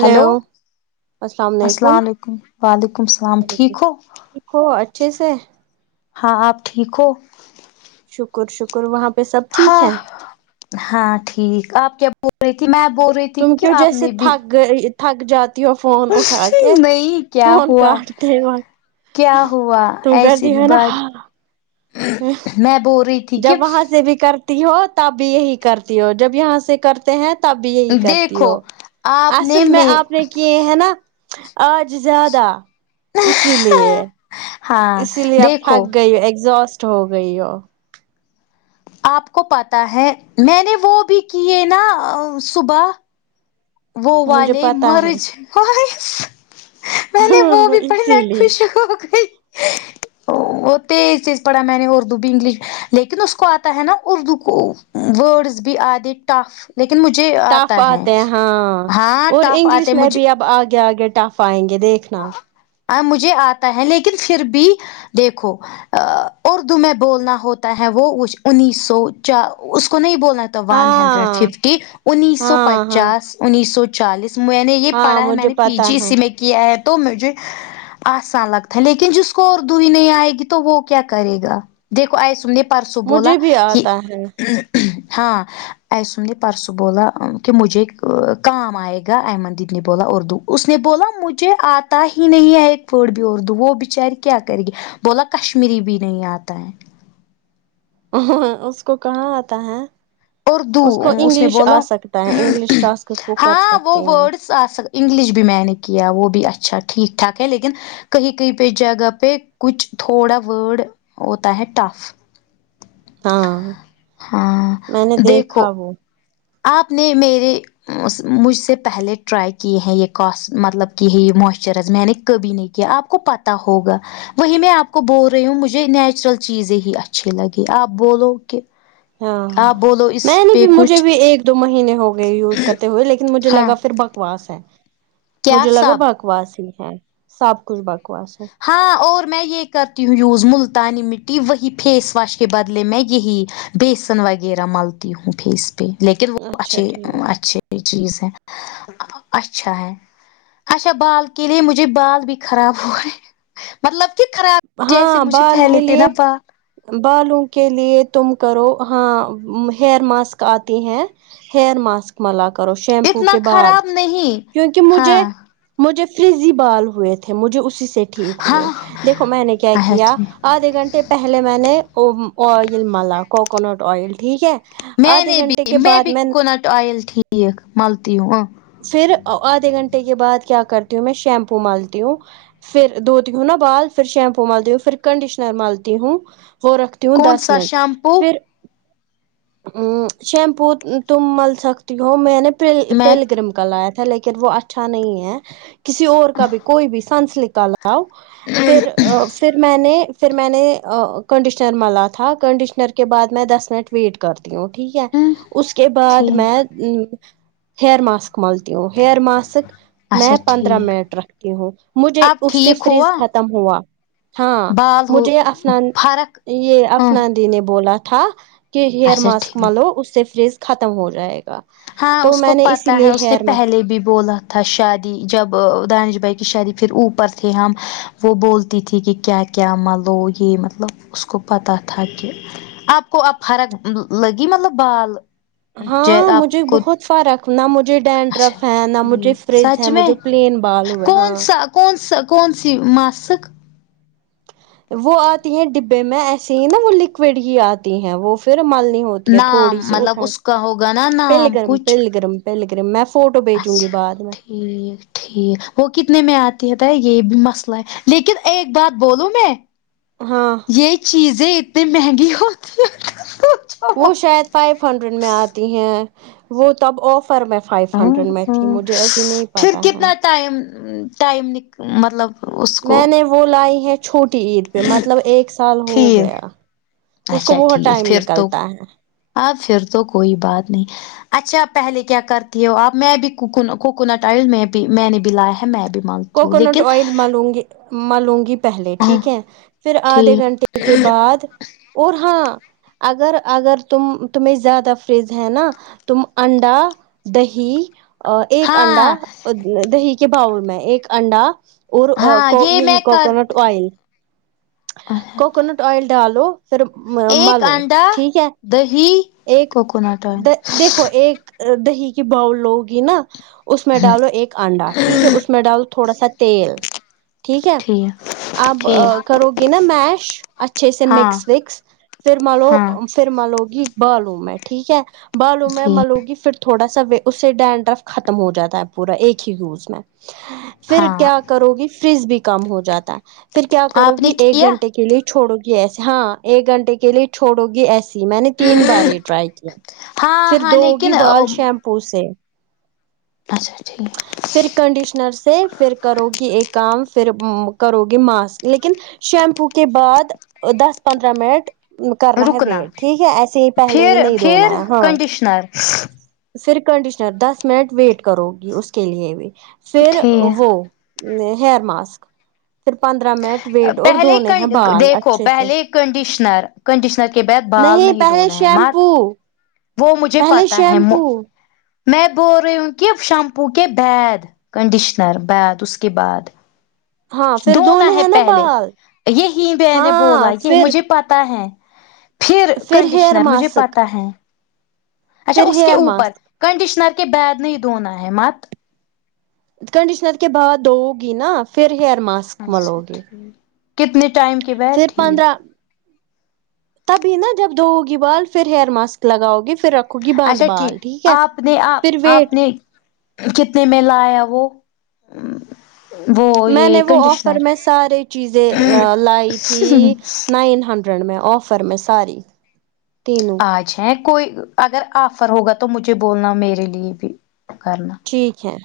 Hello السلام علیکم وعلیکم السلام ٹھیک وعلیکم ہو ٹھیک ہو اچھے سے ہاں آپ ٹھیک ہو شکر شکر وہاں پہ سب ٹھیک ہاں ہے ہاں ٹھیک آپ کیا بول رہی تھی میں بول رہی تھی تم کہ کیوں آپ جیسے نے بھی تھک گئی تھک جات تی ہو فون اٹھا کے نہیں کیا فون ہوا کاٹتے وقت کیا ہوا تم گرتی ایسی بھی ہو نا ہاں بات میں بول رہی تھی کہ جب وہاں سے بھی کرتی ہو تب بھی یہی کرتی ہو جب یہاں سے کر تے ہیں تب بھی یہی کرتی دیکھو ہو آپ نے اصل میں آپ نے کیے ہے نا آج زیادہ اسی لیے ہاں اسی لیے آپ تھک دیکھو گئی ہو ایگزوسٹ ہو گئی ہو آپ کو پتا ہے میں نے وہ بھی کیے نا صبح وہ مجھے والے پتا ہے مرج اوہ ہش۔۔۔۔ میں نے وہ بھی پڑھی میں اسی لیے خوش ہو گئی وہ تیز سےیز پڑھا میں نے اردو بھی انگلش لیکن اس کو آتا ہے نا اردو کو ورڈز بھی آدھے ٹف لیکن مجھے ٹف آتا ہے آتے ہیں ہاں ہاں اور ٹف انگلش آتے میں مجھے بھی اب آگے آگے ٹف آئیں گے دیکھنا آ مجھے آتا ہے لیکن پھر بھی دیکھو اردو میں بولنا ہوتا ہے وہ انیس سو چ اس کو نہیں بولنا ون ہنڈریڈ اڈ ہاں ففٹی انیس سو ہاں ہاں پچاس انیس سو چالیس میں نے یہ ہاں پڑھا ہے میں مجھے نے پی پتا جی ہے اسی میں کیا ہے تو مجھے آسان لگتا ہے لیکن جس کو اور اردو ہی نہیں آئے گی تو وہ کیا کرے گا دیکھو آئیسن نے پرسوں بولا مجھے بھی کہ آتا ہے ہاں ایسن نے پرسوں بولا کہ مجھے کام آئے گا ایمن دیدی نے بولا اردو اس نے بولا مجھے آتا ہی نہیں ہے ایک اردو وردو وہ بیچاری کیا کر گی بولا کشمیری بھی نہیں آتا ہے اس کو کہاں آتا ہے اردو اس کو نے انگلش آ بولا سکتا ہے انگلش ٹاسک اس کو کر سکتے ہیں ساتھ ساتھ انگلش بھی میں نے کیا وہ بھی اچھا ٹھیک ٹھاک ہے لیکن کہیں کہیں پہ جگہ پہ کچھ تھوڑا ورڈ ہوتا ہے ٹف ہاں میں نے ہاں دیکھا دیکھو وہ آپ نے میرے مجھ سے پہلے ٹرائی کیے ہیں یہ کاسٹ مطلب کی ہے یہ موئسچرائز میں نے کبھی نہیں کیا آپ کو پتا ہوگا وہی میں آپ کو بول رہی ہوں مجھے نیچرل چیزیں ہی اچھی لگی آپ بولو کہ ہاں آپ بولو اس میں نے پہ بھی مجھے کچھ بھی ایک دو مہینے ہو گئے یوز کرتے ہوئے لیکن مجھے ہاں لگا پھر بکواس ہے کیا مجھے لگا سب بکواس ہی ہے سب کچھ بکواس ہے ہاں اور میں یہ کرتی ہوں یوز ملتانی مٹی وہی فیس واش کے بدلے میں یہی بیسن وغیرہ ملتی ہوں فیس پہ لیکن وہ اچھا اچھے ٹھیک اچھے چیز ہے اچھا ہے اچھا بال کے لیے مجھے بال بھی خراب ہو گئے مطلب کہ خراب جیسے ہاں مجھے بال کے پھیلتے نا لیے پا بالوں کے لیے تم کرو ہاں ہیئر ماسک آتی ہیں ہیئر ماسک ملا کرو شیمپو اتنا کے بعد خراب نہیں کیونکی مجھے ہاں مجھے فریزی بال ہوئے تھے مجھے اسی سے ٹھیک ہوئے ہاں دیکھو میں نے کیا اچھا کیا ٹھیک آدھے گھنٹے پہلے میں نے ام آئل ملا کوکونٹ آئل ٹھیک ہے م آدھے نے بھی گھنٹے کے م بعد بھی میں کوکونٹ اوئل ٹھیک ملتی ہوں پھر آ آدھے گھنٹے کے بعد کیا کرتی ہوں میں شیمپو مالتی ہوں پھر دھوتی ہوں نا بال پھر شیمپو مالتی ہو پھر کنڈیشنر مالتی ہوں ہو رکھ تی ہوں کون دس سا منٹ شیمپو پھر ہمم شیمپو تم مل سکتی ہو میں نے پل میں پل گرم کا لایا تھا لیکن وہ اچھا نہیں ہے کسی اور کا بھی کوئی بھی سنسلک کا لاؤ پھر آ پھر میں نے پھر میں نے آ کنڈشنر ملا تھا کنڈشنر کے بعد میں دس منٹ ویٹ کرتی ہوں ٹھیک ہے ہوں اس کے بعد میں ٹھیک او ہیئر ماسک مالتی ہوں ہیئیر ماسک سے اچھا میں پندرہ ٹھیک منٹ رکھتی ہوں مجھے اب اس سے ٹھیک فریز ہوا کم ہوا ہاں بال ہو مجھے افنان فرق یے ہاں افنان ٹی نے بولا تھا کی ہیئر اچھا ماسک ٹھیک ملو اس سے فریز ختم ہو جائے گا ہاں تو اس کو میں نے پتہ اسی لیے ہے اس نے ہیئر ما پہلے بھی بولا تھا شادی جب دانش بھائی کی شادی پھر اوپر تھے ہم وہ بولتی تھی کی کیا کیا ملو گی مطلب اس کو پتہ تھا کہ آپ کو اب فرق لگی مطلب بال جو ہاں آپ مجھے کو بہت فرق نہ مجھے اچھا ڈینڈرف ہے نہ مجھے ٹھیک فریز ہے سچ میں مجھے پلین بال ہوئے کون ہاں سا کون سا کون سی ماسک وہ آتی ہے ڈبے میں ایسے ہی نا وہ لکوڈ ہی آتی ہے وہ پھر مل نی ہوتی ہے تھوڑی نام سی مطلب اس کا ہوگا نا پل نام گرم کچھ پل گرم پل گریم میں فوٹو بھیجوں گی اچھا بعد میں ٹھیک ٹھیک وہ کتنے میں آتی ہےتا یے بھی مسئلہ ہے لیکن ایک بات بولوں میں ہاں یے چیزیں اتنی مہنگی ہوتی ہیں سوچو وہ مت۔ شاید فائیو ہنڈریڈ میں آتی ہیں وہ تب آفر میں فائیو آ ہاں ہنڈریڈ میں تھی مجھے ابھی نہیں پھر پتا ہے کتنا ٹائم ٹائم نک مطلب اس کو میں نے وہ لائی ہے چھوٹی عید پے مطلب ایک سال ہو ٹھیک گیا اس کو بہت ٹھیک ٹائم پھر تو نکلتا ہے اچھا پھر تو کوئی بات نہیں اچھا پہلے کیا کرتی ہو آپ میں بھی کوکن کوکونٹ آئل میں بھی میں نے بھی لایا ہے میں بھی مانگتی ہوں کوکونٹ لیکن آئل ملوں گی ملوں گی پہلے ہاں ٹھیک ہے پھر آدھے ٹھیک گھنٹے کے بعد اور ہاں اگر اگر تم تمہیں زیادہ فریز ہے نا تم انڈا دہی آ ایک انڈا ہاں دہی کے باؤل میں ایک انڈا اور آ ہاں کو یہ یہی میں کر کوکونٹ آئل کوکونٹ آئل ڈالو پھر ما ایک ملو انڈا ٹھیک ہے دہی ایک کوکونٹ آئل دا دیک ایک دہی کی باؤل لوگی نا اس میں ڈالو ایک انڈا ٹھیک ہے اس میں ڈالو تھوڑا سا تیل ٹھیک ہے اپ کرو گے نا میش اچھے سے ہاں مکس وکس پھر مالو ہاں پھر ملو گی بالو میں ٹھیک ہے بالو میں جی ملو گی پھر تو تھوڑا سا اس سے ڈینڈر ختم ہو جاتا پورا ایک ہی یوز میں پھر ہاں کیا کرو گی فریج بھی کم ہو جاتا ہے پھر کیا کرو آپ نے گی ایک کیا گھنٹے کے لیے چھوڑو گی ایسے ہاں ایک گھنٹے کے لیے چھوڑو گی ایسے میں نے تین بار یہ ٹرائی کیا ہاں پھر ہاں دو ہوگی لیکن بال شیمپو سے اچھا ٹھیک پھر کنڈیشنر سے پھر کرو گی ایک کام پھر ام کرو گی ماسک لیکن شیمپو کے بعد دس پندرہ منٹ کرنا ہے رکنا ویٹ ٹھیک ہے ایسے ہی پہلے ہی پھر نہیں دھونا پھر ہاں کنڈیشنر پھر کنڈیشنر دس منٹ ویٹ کرو گی اس کے لیے بھی پھر ٹھیک وہ ہیئر ماسک پھر پندرہ منٹ ویٹ اور پہلے دھونے ہیں بال دیکھو اچھے سے پہلے کنڈیشنر کنڈیشنر کے بعد بال نہیں پہلے دھونا ہے مات شیمپو وہ مجھے پہلے پتا ہے شیمپو میں بول رہی ہوں کہ شیمپو کے بعد کنڈیشنر بعد اس کے بعد ہاں پھر دھونا دھونے ہے ہیں نا پہلے بال یہی میں نے بولا ہاں یہ پھر مجھے پتا ہے پھر ہیئر کنڈیشنر مجھے ماسک پتا ہے اچھا پھر اس کے ہیئر اوپر ماسک کنڈیشنر کے بعد نہیں دھونا ہے مت کنڈیشنر کے بعد دھو گی نہ پھر ہیئر ماسک اچھا ملو گی ٹھیک کتنے ٹائم کے بعد پھر پندرہ ٹھیک تبھی نا جب دھو گی بال پھر ہیئر ماسک لگاؤ گی پھر ر اچھا ٹھیک آپ نے آپ آپ ویٹ نے کتنے میں لایا وہ وہ میں یہ نے وہ آفر کنڈیشنر میں سارے چیزیں لائی تھی نائن ہنڈریڈ میں آفر میں ساری تین اچھا کوئی اگر آفر ہوگا تو مجھے بولنا میرے لیے بھی کرنا ٹھیک ہے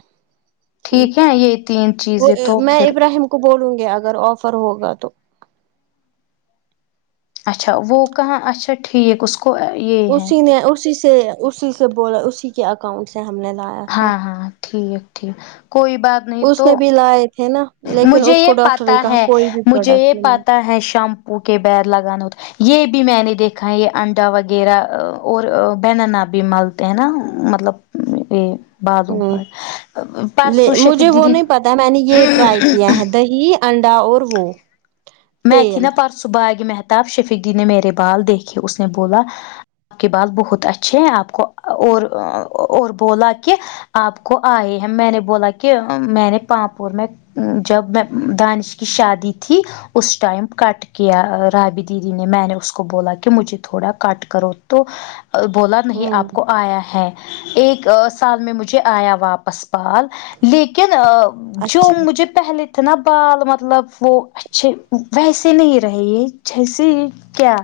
ٹھیک ہے یہ تین وہ چیزیں تو میں پھر ابراہیم کو بولوں گے اگر آفر ہوگا تو اچھا وہ کہا اچھا ٹھیک ا اس کو کو یہ ہے اسی نے اسی سے اسی سے بولا اسی کے اکاؤنٹ سے ہم نے لایا تھا ہاں ہاں ٹھیک ٹھیک کوئی بات نہیں تو لاے تھے نا لیکن مجھے اس یہ کو ڈاکٹر پتا نے کہا ہے کوئی بھی مجھے پروڈکٹ یہ نہیں مل پتا ہے شیمپو کے بعد لگانا یہ بھی میں نے دیکھا ہے یہ انڈا وغیرہ اور بنانا بھی ملتے ہیں نا مطلب ہمم بالو ہوں پر لے پرسوں شیفق مجھے وہ دیدی نہیں پتا میں نے یہ ٹرائی کیا ہے دہی انڈا اور وہ میں تھی تیل نا پرسوں باغ مہت تب شفیق دی نے میرے بال دیکھے اس نے بولا آپ کی بال بہت اچھے ہیں آپ کو اور اور بولا کہ آپ کو آئے ہیں میں نے بولا کہ میں نے پاپور میں جب میں دانش کی شادی تھی اس ٹائم کٹ کیا رابی دیدی نے میں نے اس کو بولا کہ مجھے تھوڑا کٹ کرو تو بولا نہیں ہوں آپ کو آیا ہے ایک سال میں مجھے آیا واپس بال لیکن جو اچھا مجھے پہلے تھے نا بال مطلب وہ اچھے ویسے نہیں رہے یہ جیسے کیا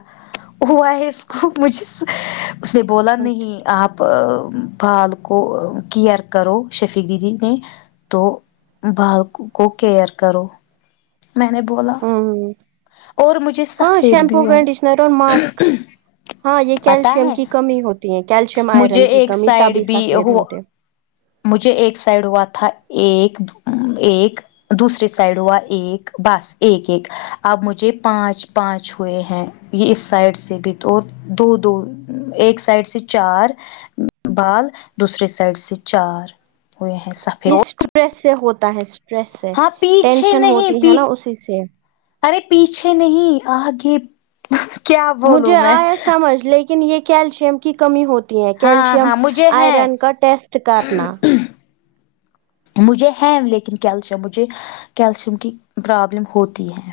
ہوا ہے اس کو مجھے اس نے بولا اچھا نہیں آپ ا بات کو کیئر کرو شفیع دیدی نے تو بال کو کو کیئر کرو میں نے بولا ہوں اور مجھے ہاں سفید شیمپو بھی ہو کنڈیشنر اور ماسک ہاں یہ پتا کیلشیم ہے کی کمی ہوتی ہے کیلشیم مجھے آئرن کی ایک کمی سائڈ تبھی بھی سفید ہو ہوتے مجھے ایک سائڈ ہوا تھا ایک ایک دوسری سائڈ ہوا ایک بس ایک ایک اب مجھے پانچ پانچ ہوئے ہیں یہ اس سائڈ سے بھی تو اور دو دو ایک سائڈ سے چار بال دوسرے سائڈ سے چار ہوئے ہیں سفید یہ ہلو اسٹریس سے ہوتا ہے اسٹریس سے پیچھے ٹینشن نہیں ہوتی ہے پی نا اسی سے ارے پیچھے نہیں آ گے مجھے آیا سمجھ لیکن یہ کیلشیم کی کمی ہو تی ہے ہاں کیلشیم ہاں مجھے ہے آئرن کا ٹیسٹ کرنا مجھے ہیں لیکن کیلشیم مجھے کیلشیم کی پرابلم ہوتی ہے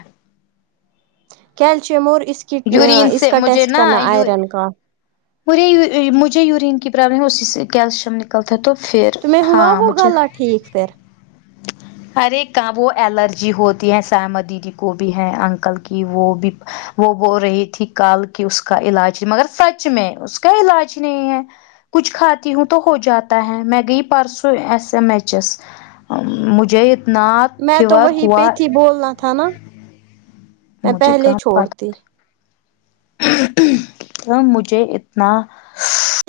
کیلشیم اور اس کی اں یورین اس سے کا مجھے ٹیسٹ نا کرنا آئرن کا مجھے یور مجھے یورین کی پرابلم ہے اسی سے کیلشیم کلتا تو پھر تمہیں ہوا ہاں وہ مجھے گالا ٹھیک پھر ارے کہاں وہ الرجی ہوتی ہے سائمہ دیدی کو بھی ہے انکل کی وہ بھی وہ بول رہی تھی کل کی اس کا علاج مگر سچ میں اس کا علاج نہیں ہے کچھ کھاتی ہوں تو ہو جاتا ہے میں گئی پرسوں ایس ایم ایچ ایس مجھے اتنا میں تو فیور وہی ہوا پہ تھی بولنا تھا نا میں مجھے پہلے کہاں پتہ چھوڑتی تھے مجھے اتنا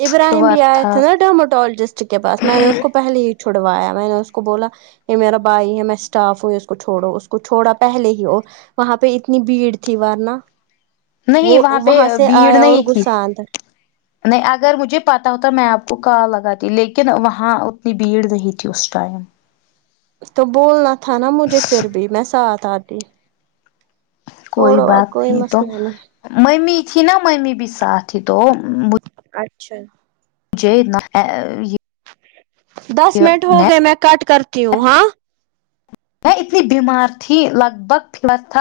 ابراہیم فیور بھی آئے تھے تھا نا ڈرموٹالوجسٹ کے پاس میں نے اس کو پہلے ہی چھڑوایا میں نے اس کو بولا یہ میرا بھائی ہے میں اسٹاف ہوں اس کو چھوڑو اس کو چھوڑا پہلے ہی وہ وہاں پہ اتنی بھیڑ تھی ورنہ نہیں وہ پہ وہاں سے بھیڑ آیا اور نہیں تھی گھوسا اندر نہیں اگر مجھے پتا ہوتا میں آپ کو کال لگاتی لیکن وہاں اتنی بھیڑ نہیں تھی اس ٹائم تو بولنا تھا نا مجھے پھر بھی میں ساتھ آتی کوئی چھوڑو بات اب کوئی نہیں تو مسئلہ نہیں ممی تھی نا ممی بھی ساتھ تھی تو اچھا ج اتنا ہے یہ دس منٹ ہو گئے میں کٹ کرتی ہوں ہاں میں اتنی بیمار تھی لگ بھگ [unintelligible]